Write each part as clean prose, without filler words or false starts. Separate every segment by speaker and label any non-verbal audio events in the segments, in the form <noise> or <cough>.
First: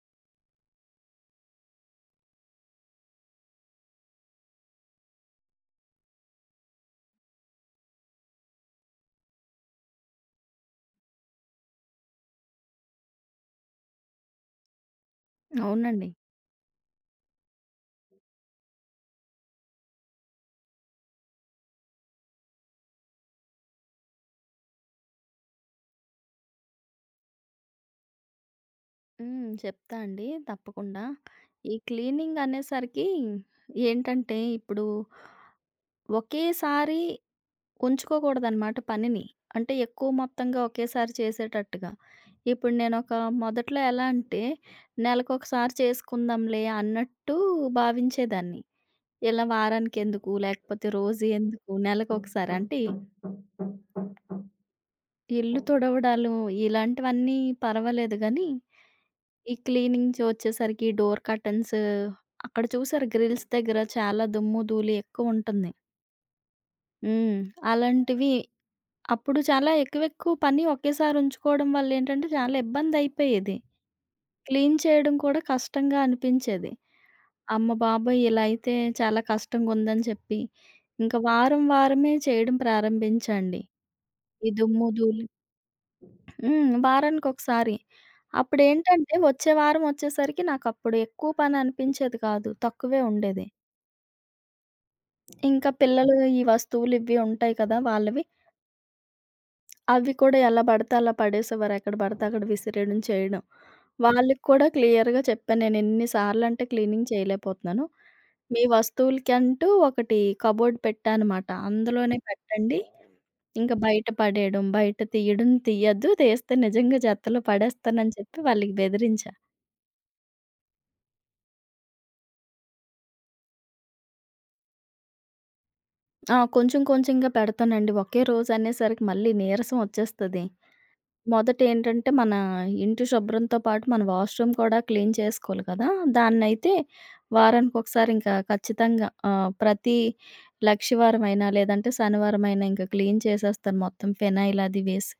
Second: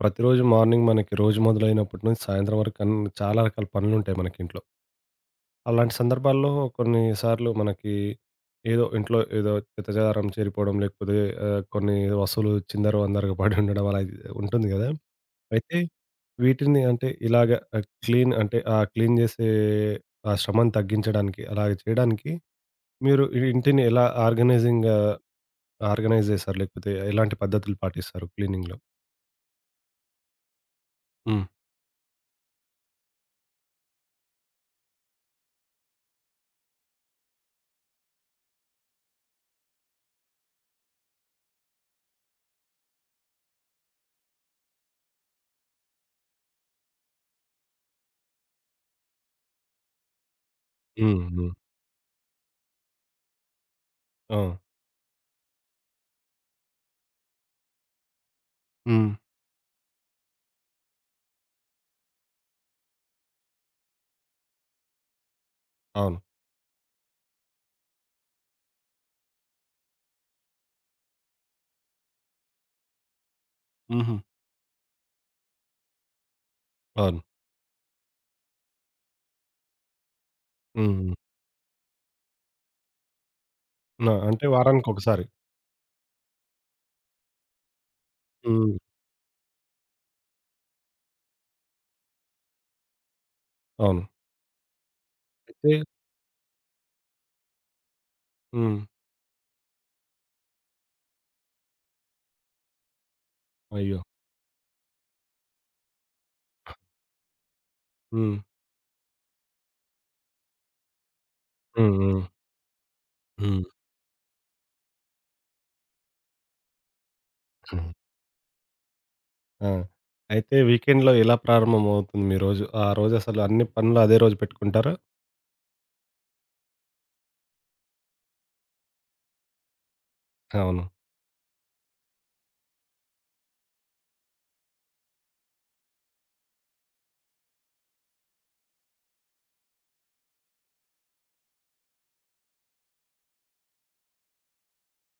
Speaker 1: ప్రతిరోజు మార్నింగ్ మనకి రోజు మొదలైనప్పటి నుంచి సాయంత్రం వరకు అన్ని చాలా రకాల పనులుంటాయి మనకి ఇంట్లో. అలాంటి సందర్భాల్లో కొన్నిసార్లు మనకి ఏదో ఇంట్లో ఏదో చెత్తాచెదారం చేరిపోవడం, లేకపోతే కొన్ని వస్తువులు చిందరవందరగా పడి ఉండడం అలా ఉంటుంది గదా! అయితే
Speaker 2: అవునండి.
Speaker 1: వీటిని అంటే ఇలాగ క్లీన్ అంటే ఆ క్లీన్ చేసే ఆ శ్రమను తగ్గించడానికి అలాగ చేయడానికి మీరు ఈ ఇంటిని ఎలా ఆర్గనైజింగ్‌గా ఆర్గనైజ్ చేస్తారు? లేకపోతే ఎలాంటి పద్ధతులు పాటిస్తారు క్లీనింగ్‌లో?
Speaker 2: హ్మ్. చెప్తా అండి తప్పకుండా.
Speaker 1: హ్మ్.
Speaker 2: ఈ క్లీనింగ్ అనేసరికి ఏంటంటే, ఇప్పుడు ఒకేసారి ఉంచుకోకూడదనమాట పనిని. అంటే ఎక్కువ మొత్తంగా ఒకేసారి చేసేటట్టుగా. ఇప్పుడు మొదట్లో ఎలా అంటే, నెలకొకసారి చేసుకుందాంలే అన్నట్టు భావించేదాన్ని. ఇలా వారానికెందుకు, లేకపోతే
Speaker 1: హ్మ్.
Speaker 2: రోజు
Speaker 1: హ్మ్.
Speaker 2: ఎందుకు, నెలకొకసారి అంటే
Speaker 1: ఆ!
Speaker 2: ఇల్లు తుడవడాలు ఇలాంటివన్నీ పర్వాలేదు గానీ
Speaker 1: హ్మ్.
Speaker 2: ఈ క్లీనింగ్స్ వచ్చేసరికి డోర్ కర్టెన్స్ అక్కడ చూసారు గ్రిల్స్ దగ్గర చాలా దుమ్ము, ధూళి ఎక్కువుంటుంది.
Speaker 1: అవును.
Speaker 2: హ్మ్. అలాంటివి అప్పుడు చాలా ఎక్కువెక్కువ పని ఒకేసారి ఉంచుకోవడం వల్లేంటంటే చాలా ఇబ్బందయిపోయేది.
Speaker 1: హుహు.
Speaker 2: క్లీన్ చేయడం కూడా కష్టంగా అనిపించేది.
Speaker 1: అవును.
Speaker 2: అమ్మ బాబోయ్! ఇలా అయితే చాలా కష్టంగుందని చెప్పి,
Speaker 1: హ్మ్. హ్మ్.
Speaker 2: ఇంక వారం వారమే చేయడం ప్రారంభించండి.
Speaker 1: నా అంటే
Speaker 2: ఈ దుమ్ము, ధూళి
Speaker 1: వారానికొకసారి.
Speaker 2: హ్మ్. వారానికొకసారి.
Speaker 1: హ్మ్.
Speaker 2: అప్పుడేంటంటే, వచ్చే వారం ఒచ్చేసరికి నాకప్పుడు ఎక్కువ పని అనిపించేది కాదు. తక్కువే ఉండేది.
Speaker 1: అవును.
Speaker 2: ఇంకా
Speaker 1: అయితే
Speaker 2: పిల్లలు ఈ వస్తువులు ఇవి ఉంటాయి కదా! వాళ్ళవి.
Speaker 1: హ్మ్.
Speaker 2: అవి కూడా ఎలా పడితే అలా పడేసేవారు. ఎక్కడ పడితే అక్కడ విసిరేయడం, చేయడం.
Speaker 1: అయ్యో!
Speaker 2: వాళ్ళకి కూడా క్లియర్‌గా చెప్పాను. నేను ఎన్ని సార్లంటే క్లీనింగ్ చేయలేకపోతున్నాను.
Speaker 1: హ్మ్.
Speaker 2: మీ వస్తువులకంటూ ఒకటి కబోర్డ్ పెట్టా అనమాట.
Speaker 1: హ్మ్.
Speaker 2: అందులోనే
Speaker 1: హ్మ్.
Speaker 2: పెట్టండి.
Speaker 1: హ్మ్.
Speaker 2: ఇంక బయట పడేయడం, బయట తీయడం తీయద్దు. తీస్తే నిజంగా చెత్తలో
Speaker 1: హ్మ్.
Speaker 2: పడేస్తానని చెప్పి వాళ్ళకి బెదిరించా.
Speaker 1: ఆ! అయితే వీకెండ్‌లో ఎలా ప్రారంభమవుతుంది మీ రోజు? ఆ రోజసలు అన్ని పనులు అదే రోజు పెట్టుకుంటారా?
Speaker 2: ఆ! కొంచెం కొంచెంగా పెడతానండి. ఒకే రోజనేసరికి మళ్ళీ నీరసం ఒచ్చేస్తది.
Speaker 1: అవును.
Speaker 2: మొదటేంటంటే, మన ఇంటి శుభ్రంతో పాటు మన వాష్‌రూమ్ కూడా క్లీన్ చేసుకోవాలి కదా! దాన్నైతే వారానికొకసారి ఇంకా ఖచ్చితంగా ప్రతి లక్షవారమైనా, లేదంటే శనివారమైనా ఇంకా క్లీన్ చేసేస్తాను మొత్తం ఫెనైల్ అది వేసి.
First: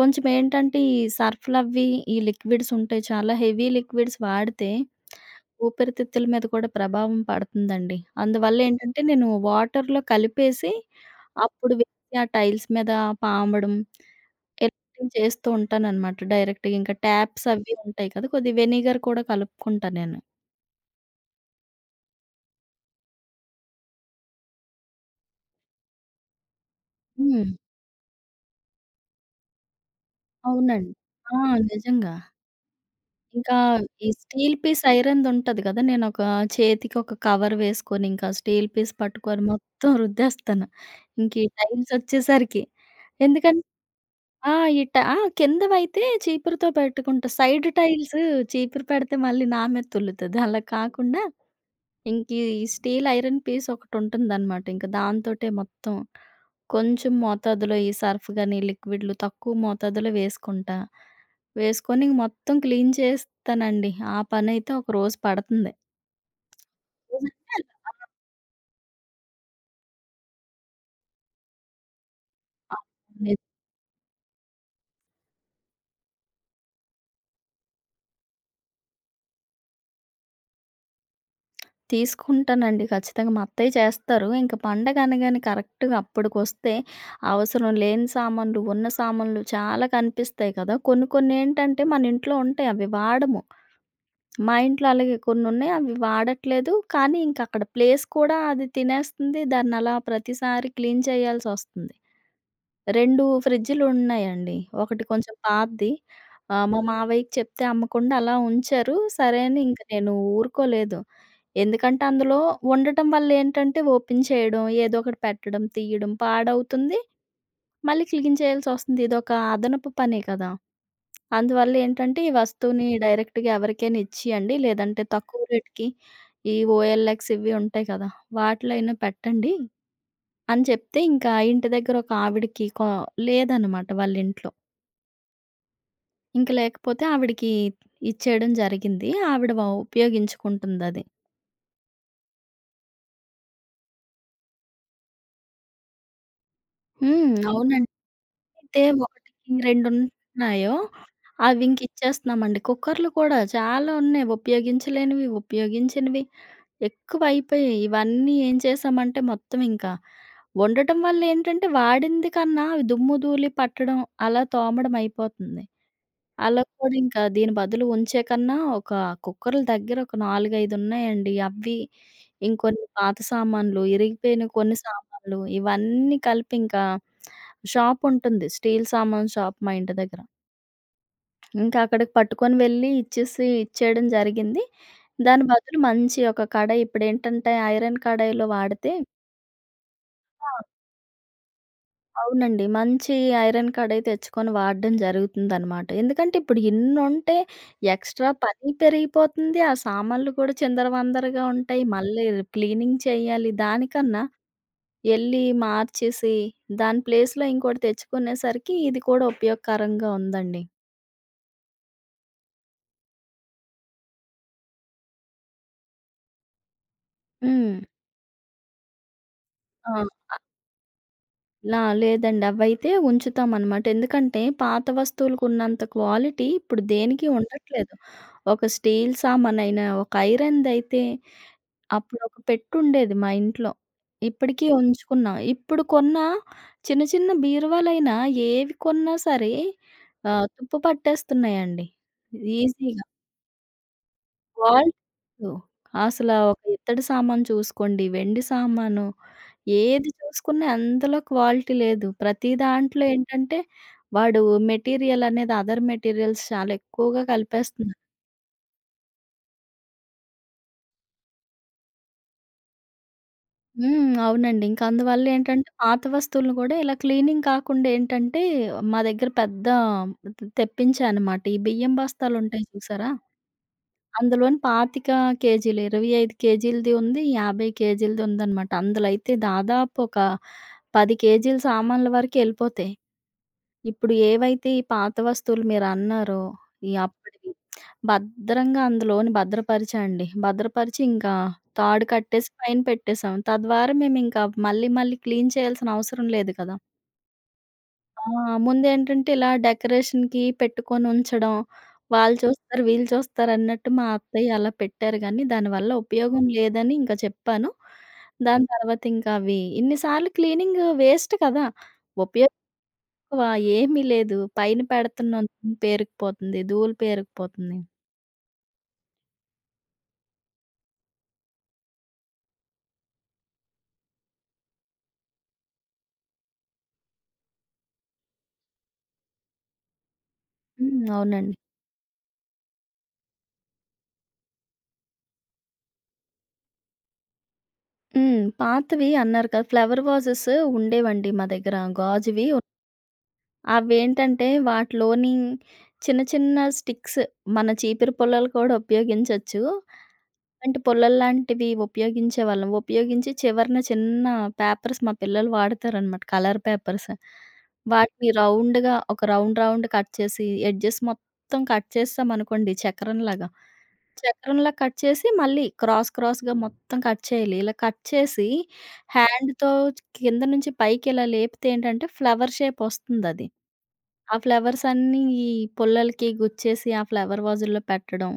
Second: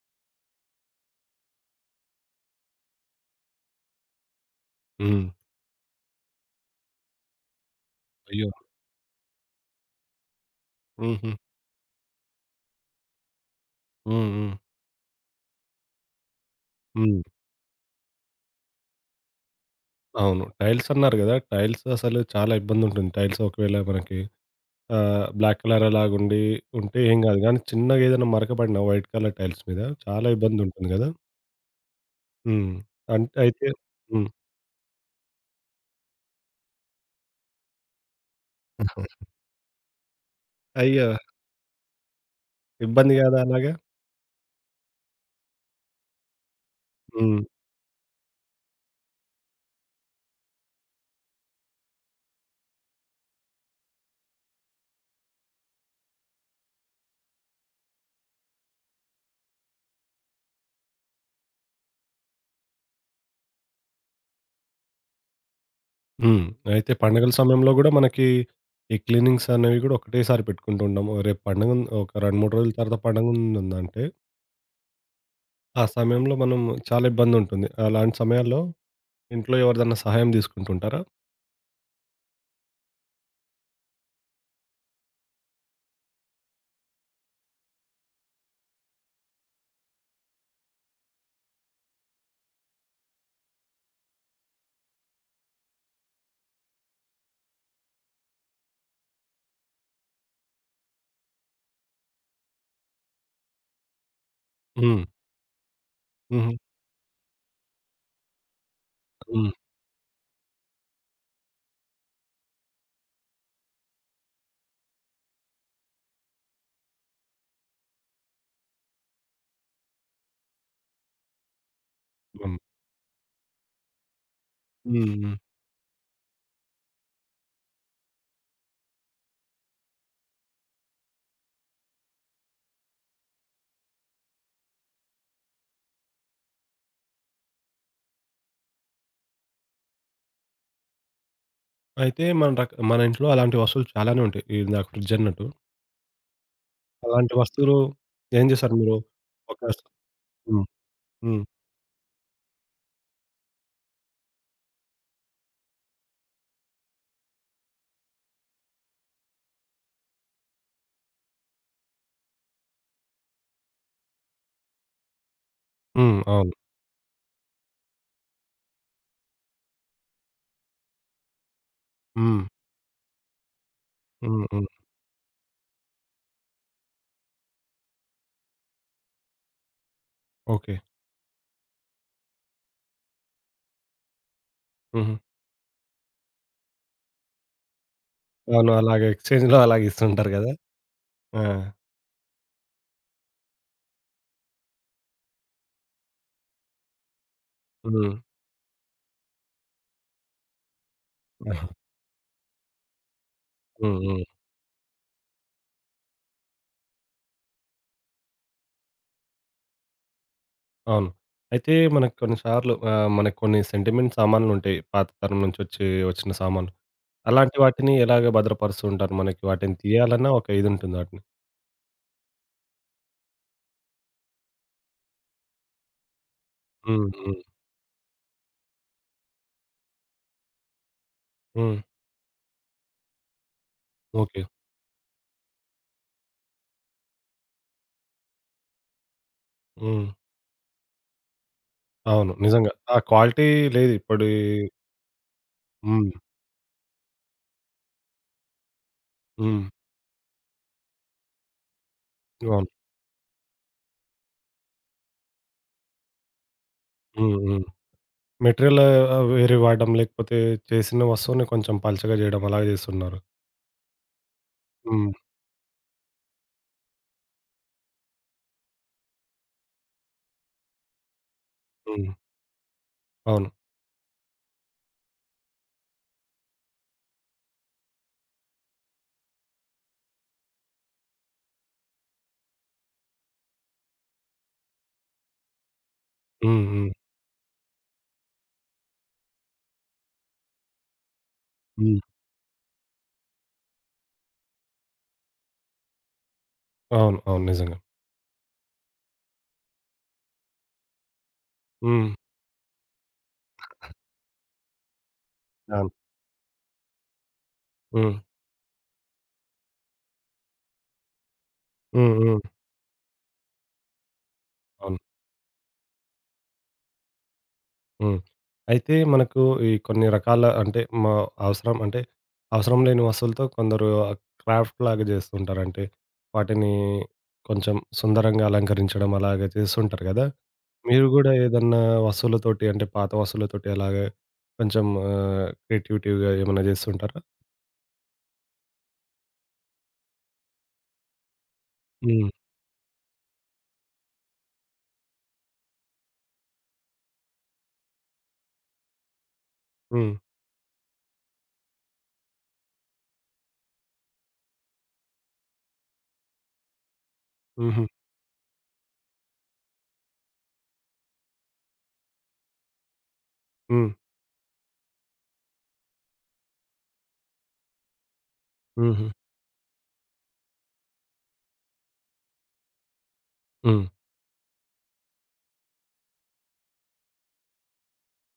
Speaker 2: కొంచెమేంటంటే, ఈ సర్ఫ్‌లవి, ఈ లిక్విడ్స్ ఉంటాయి. చాలా హెవీ లిక్విడ్స్ వాడితే
Speaker 1: హ్మ్.
Speaker 2: ఊపిరితిత్తుల మీద కూడా ప్రభావం పడుతుందండి.
Speaker 1: అయ్యో!
Speaker 2: అందువల్లేంటంటే, నేను వాటర్‌లో కలిపేసి
Speaker 1: హుహు.
Speaker 2: అప్పుడు వేసి ఆ టైల్స్ మీద పామడం
Speaker 1: హ్మ్. హ్మ్.
Speaker 2: ఎడిటింగ్ చేస్తూ ఉంటాననమాట డైరెక్ట్‌గా. ఇంకా
Speaker 1: హ్మ్.
Speaker 2: ట్యాబ్స్ అవి ఉంటాయి కదా! కొద్దిగా వెనిగర్ కూడా కలుపుకుంటా నేను.
Speaker 1: అవును. టైల్స్ అన్నారు గదా! టైల్స్ అసలు చాలా ఇబ్బందుంటుంది. టైల్స్ ఒకవేళ మనకి బ్లాక్ కలర్ అలాగుండి ఉంటే ఏం గాదు.
Speaker 2: హ్మ్.
Speaker 1: గానీ చిన్నగా ఏదైనా మరక పడిన వైట్ కలర్ టైల్స్ మీద చాలా ఇబ్బందుంటుంది
Speaker 2: అవునండి.
Speaker 1: గదా!
Speaker 2: ఆ! నిజంగా.
Speaker 1: హ్మ్. అంటే
Speaker 2: ఇంకా
Speaker 1: అయితే
Speaker 2: ఈ
Speaker 1: హ్మ్.
Speaker 2: స్టీల్ పీస్ ఐరన్‌దుంటది కదా! నేనొక చేతికి ఒక కవర్ వేసుకొని, ఇంకా స్టీల్ పీస్ పట్టుకొని మొత్తం రుద్దేస్తాను.
Speaker 1: అయ్యో!
Speaker 2: ఇంక ఈ టైల్సొచ్చేసరికి.
Speaker 1: ఇబ్బంది కాదా
Speaker 2: ఎందుకంటే
Speaker 1: అలాగా?
Speaker 2: ఆ! ఈ ట ఆ! కిందవైతే చీపురుతో పెట్టుకుంటా.
Speaker 1: హ్మ్.
Speaker 2: సైడ్ టైల్స్ చీపురు పెడితే మళ్ళీ నా మీద తుల్లుతది. అలా కాకుండా ఇంక ఈ స్టీల్ ఐరన్ పీస్ ఒకటుంటుందనమాట. ఇంక దాంతోటే మొత్తం కొంచెం మోతాదులో ఈ సర్ఫ్ గాని, లిక్విడ్‌లు తక్కువ మోతాదులో వేసుకుంటా. వేసుకొని ఇంక మొత్తం క్లీన్ చేస్తానండి. ఆ పనైతే ఒక రోజు పడతంది.
Speaker 1: హ్మ్. అయితే పండగల
Speaker 2: రోజంటే
Speaker 1: సమయంలో గూడా
Speaker 2: అలా
Speaker 1: మనకి ఈ క్లీనింగ్స్ అనేవి గూడా ఒకటేసారి పెట్టుకుంటూ ఉంటాము. రేపు పండగుంది. ఒక 2, 3 రోజుల
Speaker 2: ఆ!
Speaker 1: తర్వాత
Speaker 2: అవును.
Speaker 1: పండగుందంటే, ఆ సమయంలో మనం చాలా ఇబ్బందుంటుంది. అలాంటి సమయాల్లో ఇంట్లో ఎవరిదన్నా సహాయం తీసుకుంటుంటారా?
Speaker 2: తీసుకుంటానండి ఖచ్చితంగా. మా అత్తయ్య చేస్తారు. ఇంక పండగ అనగానే కరెక్ట్‌గా అప్పడికొస్తే అవసరం లేని సామాన్లు, ఉన్న సామాన్లు చాలా కనిపిస్తాయి కదా! కొన్ని కొన్నేంటంటే మన ఇంట్లో ఉంటాయి అవి వాడము. మా ఇంట్లో అలాగే కొన్నున్నాయి. అవి వాడట్లేదు. కానీ ఇంకక్కడ ప్లేస్ కూడా అది తినేస్తుంది. దాన్నలా ప్రతిసారి క్లీన్ చేయాల్సొస్తుంది. 2 ఫ్రిడ్జులున్నాయండి. ఒకటి
Speaker 1: హ్మ్.
Speaker 2: కొంచెం పాతది.
Speaker 1: హుహు.
Speaker 2: మా మావయ్యకి చెప్తే అమ్మకుండా అలా ఉంచారు. సరే
Speaker 1: హ్మ్.
Speaker 2: అని ఇంక నేను ఊరుకోలేదు. ఎందుకంటే అందులో ఉండటం వల్లేంటంటే ఓపెన్ చేయడం, ఏదో ఒకటి పెట్టడం, తీయడం పాడవుతుంది. మళ్ళీ క్లీన్ చేయాల్సొస్తుంది. ఇదొక అదనపు పనే కదా! అందువల్ల ఏంటంటే, ఈ
Speaker 1: హ్మ్.
Speaker 2: వస్తువుని డైరెక్ట్‌గా ఎవరికైనా ఇచ్చియండి.
Speaker 1: హ్మ్.
Speaker 2: లేదంటే
Speaker 1: హ్మ్.
Speaker 2: తక్కువ రేట్‌కి ఈ ఓఎల్ఎక్స్ ఇవి ఉంటాయి కదా! వాటిలో అయినా పెట్టండి అని చెప్తే, ఇంకా ఇంటి దగ్గర ఒక ఆవిడకి లేదనమాట వాళ్ళ ఇంట్లో. ఇంక లేకపోతే ఆవిడకి ఇచ్చేయడం జరిగింది. ఆవిడ ఉపయోగించుకుంటుందది.
Speaker 1: అయితే మన ఇంట్లో అలాంటి వస్తువులు చాలానే ఉంటాయి. ఇందాక ఫ్రిడ్జ్ అన్నట్టు.
Speaker 2: హ్మ్.
Speaker 1: అలాంటి వస్తువులు
Speaker 2: అవునండి.
Speaker 1: ఏం చేశారు
Speaker 2: అయితే
Speaker 1: మీరు?
Speaker 2: ఒకటికి
Speaker 1: ఒక హ్మ్.
Speaker 2: రెండున్నాయో
Speaker 1: హ్మ్.
Speaker 2: అవి ఇంక ఇచ్చేస్తున్నామండి. కుక్కర్‌లు కూడా చాలా ఉన్నాయి. ఉపయోగించలేనివి, ఉపయోగించినవి. ఎక్కువైపోయాయి. ఇవన్నీ ఏం చేశామంటే మొత్తం ఇంకా వండటం వల్ల ఏంటంటే వాడింది కన్నా అవి దుమ్ము, ధూళి పట్టడం అలా తోమడం అయిపోతుంది.
Speaker 1: హ్మ్. అవును.
Speaker 2: అలా కూడా ఇంకా దీని బదులు ఉంచే కన్నా ఒక కుక్కర్‌ల దగ్గర ఒక 4, 5 ఉన్నాయండి. అవి
Speaker 1: హ్మ్.
Speaker 2: ఇంకొన్ని పాత సామాన్లు, ఇరిగిపోయిన
Speaker 1: హ్మ్. హ్మ్.
Speaker 2: కొన్ని సామాన్లు ఇవన్నీ కలిపి ఇంకా షాపుంటుంది. స్టీల్ సామాను షాప్ మా ఇంటి దగ్గర.
Speaker 1: ఓకే.
Speaker 2: ఇంకా అక్కడికి పట్టుకొని వెళ్ళి ఇచ్చేసి ఇచ్చేయడం జరిగింది.
Speaker 1: హుహు.
Speaker 2: దాని బదులు మంచి ఒక కడాయి ఇప్పుడేంటంటే ఐరన్ కడాయిలో
Speaker 1: అవును.
Speaker 2: వాడితే
Speaker 1: అలాగే ఎక్స్‌చేంజ్‌లో అలాగే ఇస్తుంటారు
Speaker 2: ఆ!
Speaker 1: గదా! ఆ!
Speaker 2: అవునండి. మంచి ఐరన్ కడాయి తెచ్చుకొని వాడడం జరుగుతుందనమాట. ఎందుకంటే ఇప్పుడు ఇన్నుంటే
Speaker 1: హ్మ్.
Speaker 2: ఎక్స్‌ట్రా పని పెరిగిపోతుంది. ఆ సామాన్లు కూడా చిందరవందరగా ఉంటాయి. మళ్ళీ క్లీనింగ్ చేయాలి.
Speaker 1: హ్మ్.
Speaker 2: దానికన్నా
Speaker 1: హ్మ్.
Speaker 2: ఎళ్లి మార్చేసి దాని ప్లేస్‌లో ఇంకోటి తెచ్చుకునేసరికి ఇది కూడా ఉపయోగకరంగా ఉందండి.
Speaker 1: అవును. అయితే మనకు కొన్ని సార్లు మనకు కొన్ని సెంటిమెంట్ సామాన్లుంటాయి. పాత తరం నుంచి వచ్చి వచ్చిన సామాన్లు. అలాంటి
Speaker 2: హ్మ్.
Speaker 1: వాటిని ఎలాగ భద్రపరుస్తూ ఉంటారు? మనకి వాటిని
Speaker 2: ఆ!
Speaker 1: తీయాలన్నా ఒక ఇదుంటుంది వాటిని.
Speaker 2: లా లేదండి. అవైతే ఉంచుతామనమాట. ఎందుకంటే పాత వస్తువులకున్నంత క్వాలిటీ ఇప్పుడు
Speaker 1: హ్మ్.
Speaker 2: దేనికి
Speaker 1: హ్మ్.
Speaker 2: ఉండట్లేదు. ఒక స్టీల్ సామానైనా, ఒక ఐరన్‌దైతే
Speaker 1: హ్మ్.
Speaker 2: అప్పుడొక పెట్టుండేది మా ఇంట్లో.
Speaker 1: ఓకే.
Speaker 2: ఇప్పటికీ ఉంచుకున్నాం. ఇప్పుడు కొన్న చిన్న చిన్న బీరువాలైనా ఏవి కొన్నా సరే
Speaker 1: హ్మ్.
Speaker 2: తుప్పు పట్టేస్తున్నాయండి.
Speaker 1: అవును. నిజంగా. ఆ
Speaker 2: ఈజీగా.
Speaker 1: క్వాలిటీ లేదు ఇప్పుడీ
Speaker 2: ఫాల్ట్
Speaker 1: హ్మ్.
Speaker 2: అసలా ఒక ఇత్తడి సామాను చూసుకోండి, వెండి సామాను
Speaker 1: హ్మ్.
Speaker 2: ఏది చూసుకున్నా అందులో క్వాలిటీ లేదు. ప్రతి
Speaker 1: అవును.
Speaker 2: దాంట్లో ఏంటంటే, వాడు మెటీరియల్ అనేది అదర్ మెటీరియల్స్ చాలా ఎక్కువగా
Speaker 1: హ్మ్. హ్మ్.
Speaker 2: కలిపేస్తున్నారు.
Speaker 1: మెటీరియల్ వేరే వాడడం లేకపోతే చేసిన వస్తువుని కొంచెం పలచగా జేయడం అలాగే జేస్తున్నారు.
Speaker 2: హ్మ్. అవునండి. ఇంక
Speaker 1: హ్మ్.
Speaker 2: అందువల్ల ఏంటంటే, పాత వస్తువులను గూడా ఇలా క్లీనింగ్ కాకుండా ఏంటంటే, మా దగ్గర పెద్ద తెప్పించా అనమాట. ఈ బియ్యం
Speaker 1: హ్మ్.
Speaker 2: బస్తాలుంటాయి చూసారా?
Speaker 1: అవును.
Speaker 2: అందులోని 25 కేజీలు, 25 కేజీలది ఉంది, 50 కేజీలది ఉందనమాట. అందులో అయితే దాదాపు ఒక 10 కేజీల సామాన్ల వరకు ఎళ్ళిపోతాయి. ఇప్పుడు ఏవైతే ఈ పాత వస్తువులు మీరన్నారో,
Speaker 1: హ్మ్. హ్మ్.
Speaker 2: ఈ అప్పటివి భద్రంగా అందులోని భద్రపరిచాండి. భద్రపరిచి ఇంకా
Speaker 1: హ్మ్.
Speaker 2: తాడు కట్టేసి పైన పెట్టేసాం. తద్వారా మేమింకా మళ్ళీ మళ్ళీ క్లీన్ చేయాల్సిన అవసరం లేదు కదా!
Speaker 1: అవును. అవును. నిజంగా.
Speaker 2: ఆ! ముందేంటంటే ఇలా డెకరేషన్‌కి పెట్టుకొనుంచడం.
Speaker 1: హ్మ్.
Speaker 2: వాళ్ళు చూస్తారు, వీళ్ళు చూస్తారు అన్నట్టు మా అత్తయ్య అలా పెట్టారు గానీ, దానివల్ల
Speaker 1: అవును.
Speaker 2: ఉపయోగం లేదని ఇంకా చెప్పాను.
Speaker 1: హ్మ్.
Speaker 2: దాని తర్వాత ఇంకా అవి ఇన్ని సార్లు క్లీనింగ్ వేస్ట్ కదా!
Speaker 1: హ్మ్. హ్మ్.
Speaker 2: ఉపయోగం ఎక్కువ ఏమీ లేదు. పైన
Speaker 1: అవును.
Speaker 2: పెడుతున్నాం పేరుకుపోతుంది. ధూళి పేరుకుపోతుంది.
Speaker 1: హ్మ్. అయితే మనకు ఈ కొన్ని రకాల అంటే మా అవసరం అంటే అవసరం లేని వస్తువులతో కొందరు క్రాఫ్ట్ లాగా చేస్తుంటారు. అంటే వాటిని కొంచెం సుందరంగా అలంకరించడం అలాగా చేస్తుంటారు కదా!
Speaker 2: హ్మ్.
Speaker 1: మీరు గూడా
Speaker 2: అవునండి.
Speaker 1: ఏదన్నా వస్తువులతోటి అంటే పాత వస్తువులతోటి అలాగా కొంచెం క్రియేటివిటీ‌గా ఏమన్నా చేస్తుంటారా?
Speaker 2: హ్మ్. పాతవి అన్నారు కదా! ఫ్లవర్ వాజెస్ ఉండేవండి మా దగ్గర
Speaker 1: హ్మ్.
Speaker 2: గాజువి అవేంటంటే వాటిలోని చిన్న చిన్న స్టిక్స్ మన చీపురు పుల్లలు కూడా ఉపయోగించొచ్చు.
Speaker 1: హ్మ్.
Speaker 2: అంటే పుల్లల్లాంటివి ఉపయోగించేవాళ్ళం. ఉపయోగించి చివరన చిన్న పేపర్స్ మా పిల్లలు వాడతారనమాట కలర్ పేపర్స్.
Speaker 1: హుహు.
Speaker 2: వాటిని రౌండ్‌గా ఒక రౌండ్ రౌండ్ కట్ చేసి ఎడ్జెస్ మొత్తం కట్ చేసామనుకోండి చక్రంలాగా.
Speaker 1: హ్మ్.
Speaker 2: చక్రంలా కట్ చేసి మళ్ళీ క్రాస్ క్రాస్‌గా మొత్తం కట్ చేయాలి. ఇలా కట్ చేసి
Speaker 1: హుహు.
Speaker 2: హ్యాండ్‌తో కింద నుంచి పైకి ఇలా లేపితే ఏంటంటే ఫ్లవర్ షేప్ వస్తుందది.
Speaker 1: హ్మ్.
Speaker 2: ఆ ఫ్లవర్స్ అన్నీ ఈ పుల్లలకి గుచ్చేసి ఆ ఫ్లవర్ వాజుల్లో పెట్టడం.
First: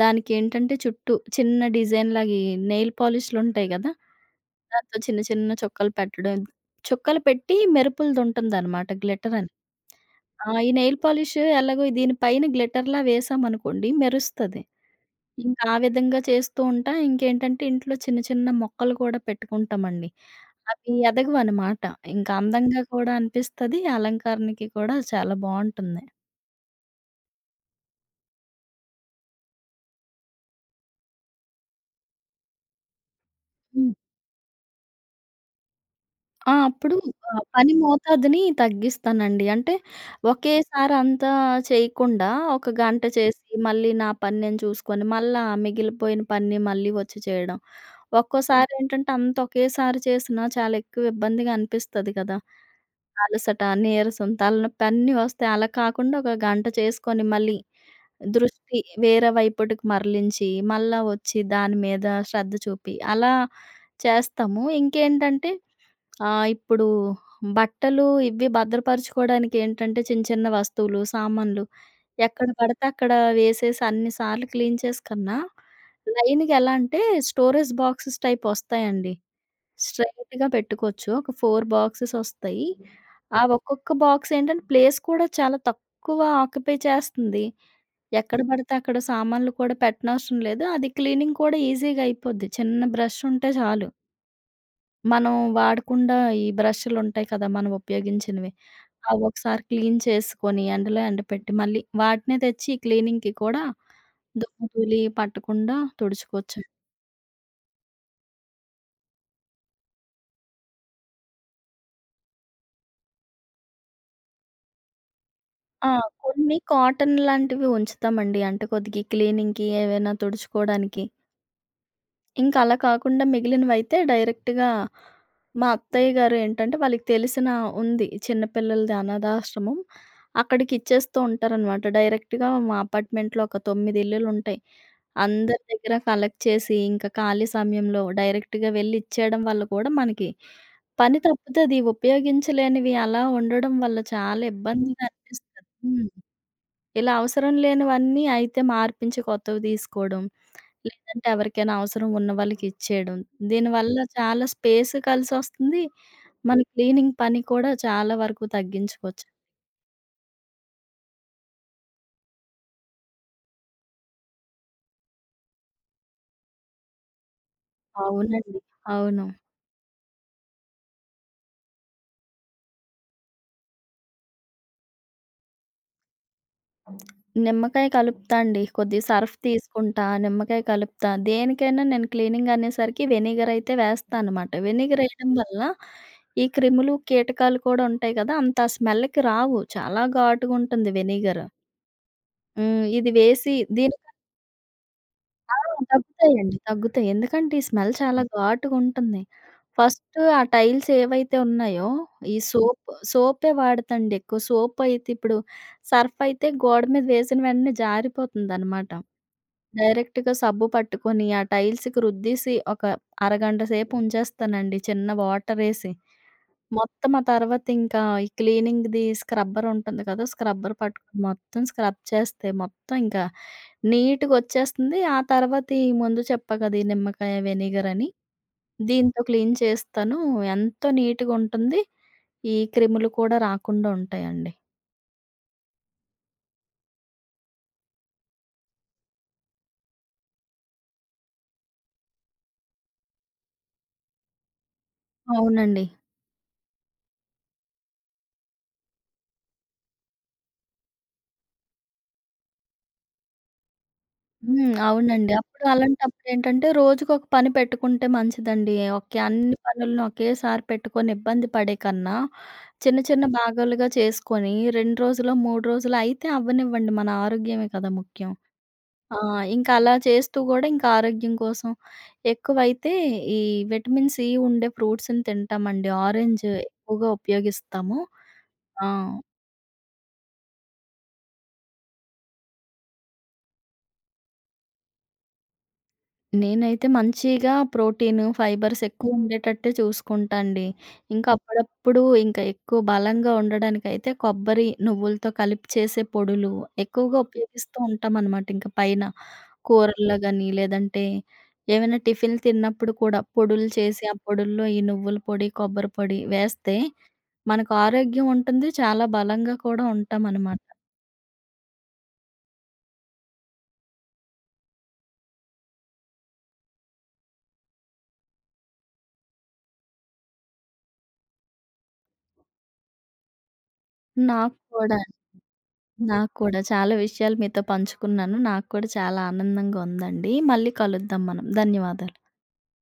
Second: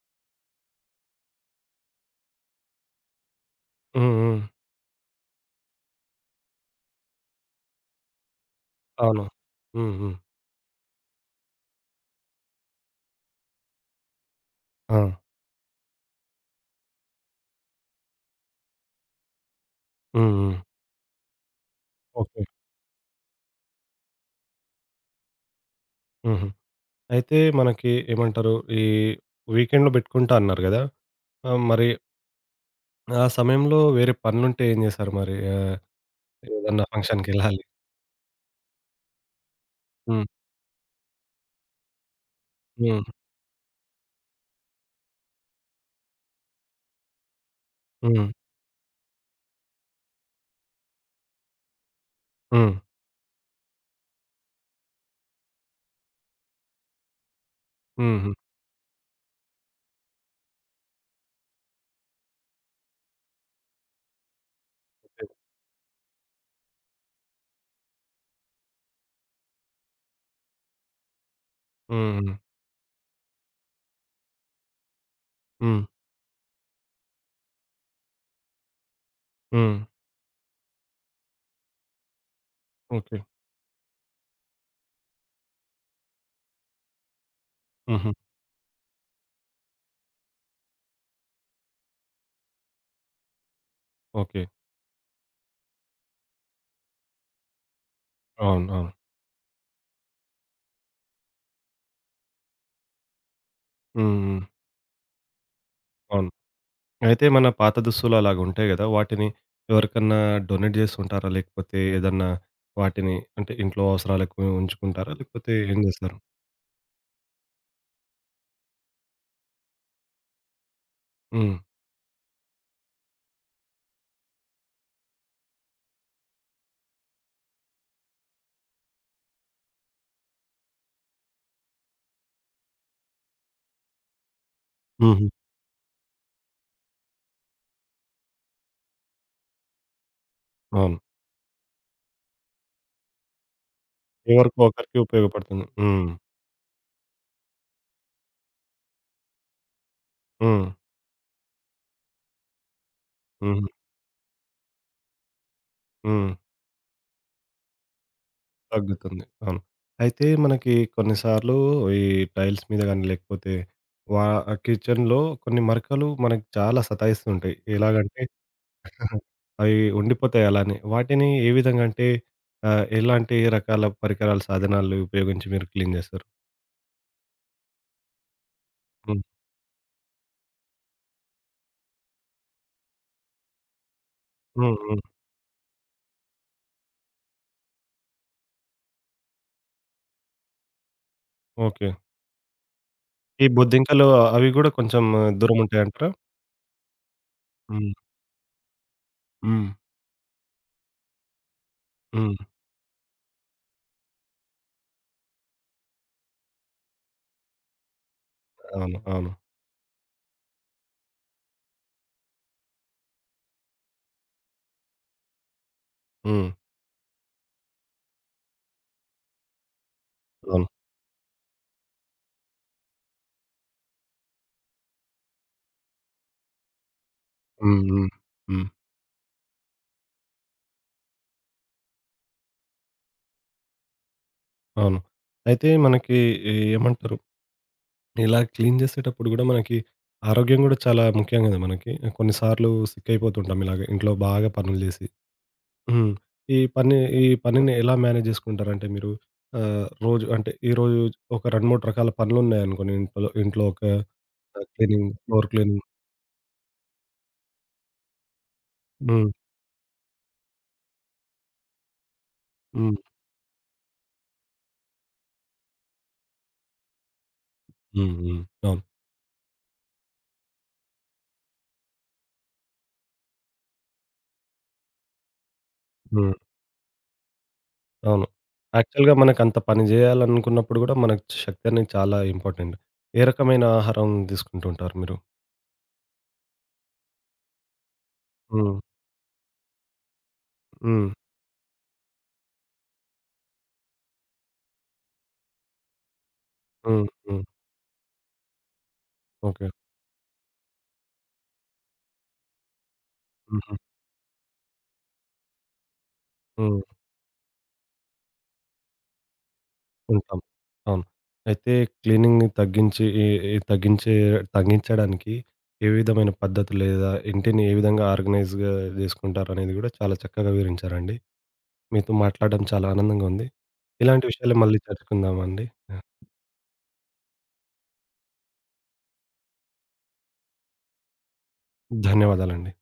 Speaker 2: దానికేంటంటే చుట్టూ చిన్న డిజైన్‌లాగా ఈ నెయిల్ పాలిష్‌లుంటాయి గదా!
Speaker 1: హ్మ్. హ్మ్.
Speaker 2: దాంతో చిన్న చిన్న చుక్కలు పెట్టడం. చుక్కలు పెట్టి మెరుపులదుంటుందనమాట
Speaker 1: అవును.
Speaker 2: గ్లిటరని.
Speaker 1: హ్మ్. హ్మ్.
Speaker 2: ఆ! ఈ నెయిల్ పాలిష్ ఎలాగో దీని పైన గ్లిటర్‌లా వేసామనుకోండి మెరుస్తది.
Speaker 1: ఆ!
Speaker 2: ఇంకా ఆ విధంగా చేస్తూ ఉంటా. ఇంకేంటంటే ఇంట్లో చిన్న చిన్న మొక్కలు కూడా పెట్టుకుంటామండి.
Speaker 1: హ్మ్. హ్మ్.
Speaker 2: అవి ఎదగవనమాట. ఇంకా
Speaker 1: ఓకే.
Speaker 2: అందంగా కూడా అనిపిస్తది. అలంకరణకి కూడా చాలా బావుంటుంది.
Speaker 1: హుహు. అయితే మనకి ఏమంటారు? ఈ వీకెండ్‌లో బెట్టుకుంటా అన్నారు గదా! మరి ఆ సమయంలో
Speaker 2: హ్మ్.
Speaker 1: వేరే పనులుంటే ఏం జేశారు మరి?
Speaker 2: ఆ!
Speaker 1: ఏదన్నా
Speaker 2: అప్పుడు
Speaker 1: ఫంక్షన్‌కెళ్ళాలి.
Speaker 2: పని మోతాదుని తగ్గిస్తానండి. అంటే
Speaker 1: హ్మ్.
Speaker 2: ఒకేసారి అంతా చేయకుండా ఒక గంట
Speaker 1: హ్మ్.
Speaker 2: చేసి, మళ్ళీ నా పని నేను చూసుకొని, మళ్ళా మిగిలిపోయిన పని మళ్ళీ వచ్చి చేయడం.
Speaker 1: హ్మ్.
Speaker 2: ఒక్కోసారి ఏంటంటే అంత ఒకేసారి చేసినా చాలా ఎక్కువ ఇబ్బందిగా అనిపిస్తది కదా!
Speaker 1: హ్మ్.
Speaker 2: అలసట, నీరసం, తలనొప్పి అన్నీ వస్తాయి. అలా కాకుండా ఒక గంట చేసుకొని మళ్ళీ
Speaker 1: హుహు.
Speaker 2: దృష్టి వేరే వైపుటికి మరలించి, మళ్ళా వచ్చి దాని మీద శ్రద్ధ చూపి అలా చేస్తాము. ఇంకేంటంటే ఆ! ఇప్పుడు బట్టలు ఇవి భద్రపరుచుకోవడానికి ఏంటంటే చిన్న చిన్న వస్తువులు, సామాన్లు
Speaker 1: హ్మ్.
Speaker 2: ఎక్కడ పడితే అక్కడ వేసేసి అన్ని సార్లు క్లీన్ చేసి కన్నా
Speaker 1: హ్మ్.
Speaker 2: లైన్‌గా ఎలా అంటే స్టోరేజ్ బాక్సెస్ టైప్ వస్తాయండి.
Speaker 1: హ్మ్.
Speaker 2: స్ట్రెయిట్‌గా పెట్టుకోవచ్చు. ఒక 4 బాక్సెస్ వస్తాయి.
Speaker 1: ఓకే.
Speaker 2: ఆ ఒక్కొక్క బాక్స్ ఏంటంటే ప్లేస్ కూడా చాలా తక్కువ ఆక్యుపై చేస్తుంది.
Speaker 1: హుహు.
Speaker 2: ఎక్కడ పడితే అక్కడ సామాన్లు కూడా పెట్టనవసరం లేదు. అది క్లీనింగ్ కూడా ఈజీగా అయిపోద్ది. చిన్న బ్రష్ ఉంటే చాలు.
Speaker 1: ఓకే.
Speaker 2: మనం వాడకుండా ఈ బ్రష్‌లుంటాయి కదా! మనం ఉపయోగించినవి.
Speaker 1: అవును. అవును.
Speaker 2: అవొకసారి క్లీన్ చేసుకొని ఎండలో ఎండపెట్టి మళ్ళీ వాటినే తెచ్చి క్లీనింగ్‌కి కూడా
Speaker 1: హ్మ్. హ్మ్.
Speaker 2: దుమ్ము ధూళి పట్టకుండా
Speaker 1: అవును.
Speaker 2: తుడుచుకోవచ్చు.
Speaker 1: అయితే మన పాత దుస్తులు అలాగుంటాయి గదా! వాటిని ఎవరికన్నా డొనేట్ జేస్తుంటారా? లేకపోతే ఏదన్నా వాటిని అంటే ఇంట్లో అవసరాలకు ఉంచుకుంటారా? లేకపోతే ఏం
Speaker 2: ఆ!
Speaker 1: జేస్తారు?
Speaker 2: కొన్ని కాటన్ లాంటివి ఉంచుతామండి. అంటే కొద్దిగా ఈ క్లీనింగ్‌కి ఏవైనా తుడుచుకోవడానికి.
Speaker 1: హ్మ్.
Speaker 2: ఇంకా అలా కాకుండా మిగిలినవైతే డైరెక్ట్‌గా మా అత్తయ్య గారు ఏంటంటే వాళ్ళకి తెలిసిన ఉంది చిన్న పిల్లలది అనాథాశ్రమం. అక్కడికిచ్చేస్తూ ఉంటారనమాట. డైరెక్ట్‌గా మా అపార్ట్మెంట్‌లో ఒక 9 ఇల్లులుంటాయి.
Speaker 1: హుహు.
Speaker 2: అందరి దగ్గర కలెక్ట్ చేసి, ఇంకా ఖాళీ సమయంలో డైరెక్ట్‌గా వెళ్లి ఇచ్చేయడం వల్ల కూడా మనకి
Speaker 1: అవును.
Speaker 2: పని తప్పుతది. ఉపయోగించలేనివి అలా ఉండడం వల్ల చాలా
Speaker 1: ఎవరికో ఒకరికి
Speaker 2: ఇబ్బందిగా
Speaker 1: ఉపయోగపడుతుంది.
Speaker 2: అనిపిస్తది.
Speaker 1: హ్మ్.
Speaker 2: హ్మ్. ఇలా అవసరం లేనివన్నీ అయితే మార్పించి కొత్తవి తీసుకోవడం,
Speaker 1: హ్మ్.
Speaker 2: లేదంటే ఎవరికైనా అవసరం ఉన్న వాళ్ళకి ఇచ్చేయడం.
Speaker 1: హుహు.
Speaker 2: దీనివల్ల చాలా స్పేస్ కలిసొస్తుంది.
Speaker 1: హ్మ్.
Speaker 2: మన క్లీనింగ్ పని కూడా చాలా వరకు
Speaker 1: తగ్గుతుంది.
Speaker 2: తగ్గించుకోవచ్చు.
Speaker 1: అవును. అయితే మనకి కొన్నిసార్లు ఈ టైల్స్ మీద గాని, లేకపోతే వా కిచెన్‌లో కొన్ని మరకలు మనకి చాలా సతాయిస్తుంటాయి. ఎలాగంటే
Speaker 2: అవునండి.
Speaker 1: <laughs>
Speaker 2: అవును.
Speaker 1: అవి ఉండిపోతాయి అలానే. వాటిని ఏ విధంగా అంటే ఎలాంటి రకాల పరికరాలు, సాధనాలు ఉపయోగించి మీరు క్లీన్ చేస్తారు?
Speaker 2: నిమ్మకాయ కలుపుతా అండి. కొద్దిగా
Speaker 1: హ్మ్.
Speaker 2: సర్ఫ్ తీసుకుంటా, నిమ్మకాయ కలుపుతా. దేనికైనా నేను క్లీనింగ్ అనేసరికి వెనిగర్ అయితే వేస్తా అనమాట.
Speaker 1: హ్మ్.
Speaker 2: వెనిగర్
Speaker 1: హ్మ్.
Speaker 2: ఎయడం వల్ల ఈ క్రిములు, కీటకాలు కూడా ఉంటాయి కదా! అంత ఆ స్మెల్‌కి రావు. చాలా ఘాటుగుంటుంది వెనిగర్.
Speaker 1: ఓకే.
Speaker 2: హ్మ్. ఇది
Speaker 1: ఈ
Speaker 2: వేసి దీనికి
Speaker 1: బొద్దింకలు అవి గూడా కొంచెం
Speaker 2: ఆ!
Speaker 1: దూరం ఉంటాయంటారా?
Speaker 2: తగ్గుతాయండి. తగ్గుతాయి. ఎందుకంటే ఈ స్మెల్
Speaker 1: హ్మ్.
Speaker 2: చాలా ఘాటుగుంటుంది.
Speaker 1: హ్మ్.
Speaker 2: ఫస్ట్ ఆ టైల్స్ ఏవైతే ఉన్నాయో, ఈ
Speaker 1: హ్మ్.
Speaker 2: సోపే వాడతాండి ఎక్కువ. సోప్ అయితే ఇప్పుడు సర్ఫ్ అయితే గోడ మీద వేసిన వెంటనే జారిపోతుందనమాట.
Speaker 1: అవును. అవును.
Speaker 2: డైరెక్ట్‌గా సబ్బు పట్టుకొని, ఆ టైల్స్‌కి రుద్దేసి ఒక అరగంట సేపు ఉంచేస్తానండి చిన్న వాటరేసి.
Speaker 1: హ్మ్.
Speaker 2: మొత్తం ఆ తర్వాత ఇంకా ఈ క్లీనింగ్‌ది స్క్రబ్బర్ ఉంటుంది కదా!
Speaker 1: అవును.
Speaker 2: స్క్రబ్బర్ పట్టుకొని మొత్తం స్క్రబ్ చేస్తే మొత్తం ఇంకా నీట్‌గొచ్చేస్తుంది. ఆ తర్వాత ఈ ముందు చెప్పా కదా! ఈ నిమ్మకాయ
Speaker 1: హ్మ్.
Speaker 2: వెనిగర్ అని,
Speaker 1: హ్మ్. హ్మ్.
Speaker 2: దీంతో క్లీన్ చేస్తాను. ఎంతో నీట్‌గుంటుంది. ఈ క్రిములు కూడా రాకుండా ఉంటాయండి.
Speaker 1: అవును. అయితే మనకి ఏమంటారు? ఇలా క్లీన్ చేసేటప్పుడు గూడా మనకి ఆరోగ్యం గూడా చాలా ముఖ్యం గదా! మనకి. కొన్ని సార్లు సిక్ అయిపోతుంటాం ఇలాగ ఇంట్లో బాగా పనులు జేసి.
Speaker 2: అవునండి.
Speaker 1: హ్మ్. ఈ పని ఈ పనిని ఎలా మేనేజ్ జేసుకుంటారంటే మీరు? రోజు అంటే ఈరోజు ఒక 2, 3 రకాల పనులున్నాయనుకోండి ఇంట్లో ఇంట్లో ఒక
Speaker 2: హ్మ్.
Speaker 1: క్లీనింగ్,
Speaker 2: అవునండి.
Speaker 1: ఫ్లోర్
Speaker 2: అప్పుడు
Speaker 1: క్లీనింగ్.
Speaker 2: అలాంటప్పుడేంటంటే రోజుకొక పని పెట్టుకుంటే మంచిదండి. ఓకే.
Speaker 1: హ్మ్.
Speaker 2: అన్ని పనులను ఒకేసారి పెట్టుకొని ఇబ్బంది పడే కన్నా,
Speaker 1: హ్మ్.
Speaker 2: చిన్న చిన్న భాగాలుగా చేసుకొని 2 రోజులో, 3 రోజులో అయితే అవ్వనివ్వండి. మన ఆరోగ్యమే కదా
Speaker 1: హ్మ్.
Speaker 2: ముఖ్యం.
Speaker 1: హ్మ్. అవును.
Speaker 2: ఆ! ఇంకా అలా చేస్తూ గూడా ఇంకా ఆరోగ్యం కోసం ఎక్కువైతే ఈ విటమిన్ సి ఉండే ఫ్రూట్స్‌ని తింటామండి.
Speaker 1: హ్మ్.
Speaker 2: ఆరెంజ్ ఎక్కువగా ఉపయోగిస్తాము.
Speaker 1: అవును.
Speaker 2: ఆ!
Speaker 1: యాక్చువల్‌గా మనకంత పని జేయాలనుకున్నప్పుడు గూడా మనకు శక్తి అనేది చాలా ఇంపార్టెంట్. ఏ రకమైన ఆహారం తీసుకుంటూ ఉంటారు మీరు?
Speaker 2: నేనైతే మంచిగా ప్రోటీను,
Speaker 1: హ్మ్.
Speaker 2: ఫైబర్స్ ఎక్కువ ఉండేటట్టే చూసుకుంటా అండి.
Speaker 1: హ్మ్.
Speaker 2: ఇంకా అప్పుడప్పుడు ఇంకా ఎక్కువ బలంగా ఉండడానికైతే కొబ్బరి, నువ్వులతో కలిపి చేసే పొడులు
Speaker 1: హ్మ్.
Speaker 2: ఎక్కువగా
Speaker 1: హ్మ్.
Speaker 2: ఉపయోగిస్తూ ఉంటామనమాట. ఇంక పైన
Speaker 1: ఓకే.
Speaker 2: కూరల్లో గాని, లేదంటే ఏమైనా టిఫిన్‌లు తిన్నప్పుడు కూడా పొడులు
Speaker 1: హుహు.
Speaker 2: చేసి, ఆ పొడుల్లో ఈ నువ్వుల పొడి, కొబ్బరి పొడి వేస్తే
Speaker 1: హ్మ్.
Speaker 2: మనకు ఆరోగ్యం ఉంటుంది. చాలా బలంగా కూడా
Speaker 1: ఉంటాం.
Speaker 2: ఉంటామనమాట.
Speaker 1: అవును. అయితే క్లీనింగ్‌ని తగ్గించి ఈ ఈ తగ్గించే తగ్గించడానికి ఏ విధమైన పద్ధతులు లేదా ఇంటిని ఏ విధంగా ఆర్గనైజ్‌గా జేసుకుంటారనేది గూడా చాలా చక్కగా వివరించారండి. మీతో మాట్లాడడం చాలా ఆనందంగా ఉంది. ఇలాంటి విషయాలు
Speaker 2: నాకు
Speaker 1: మళ్ళీ
Speaker 2: కూడా
Speaker 1: చర్చించుకుందామండి.
Speaker 2: నాకు కూడా. చాలా విషయాలు మీతో పంచుకున్నాను. నాకు కూడా చాలా ఆనందంగా ఉందండి. మళ్ళీ కలుద్దాం మనం. ధన్యవాదాలు.
Speaker 1: ధన్యవాదాలండి.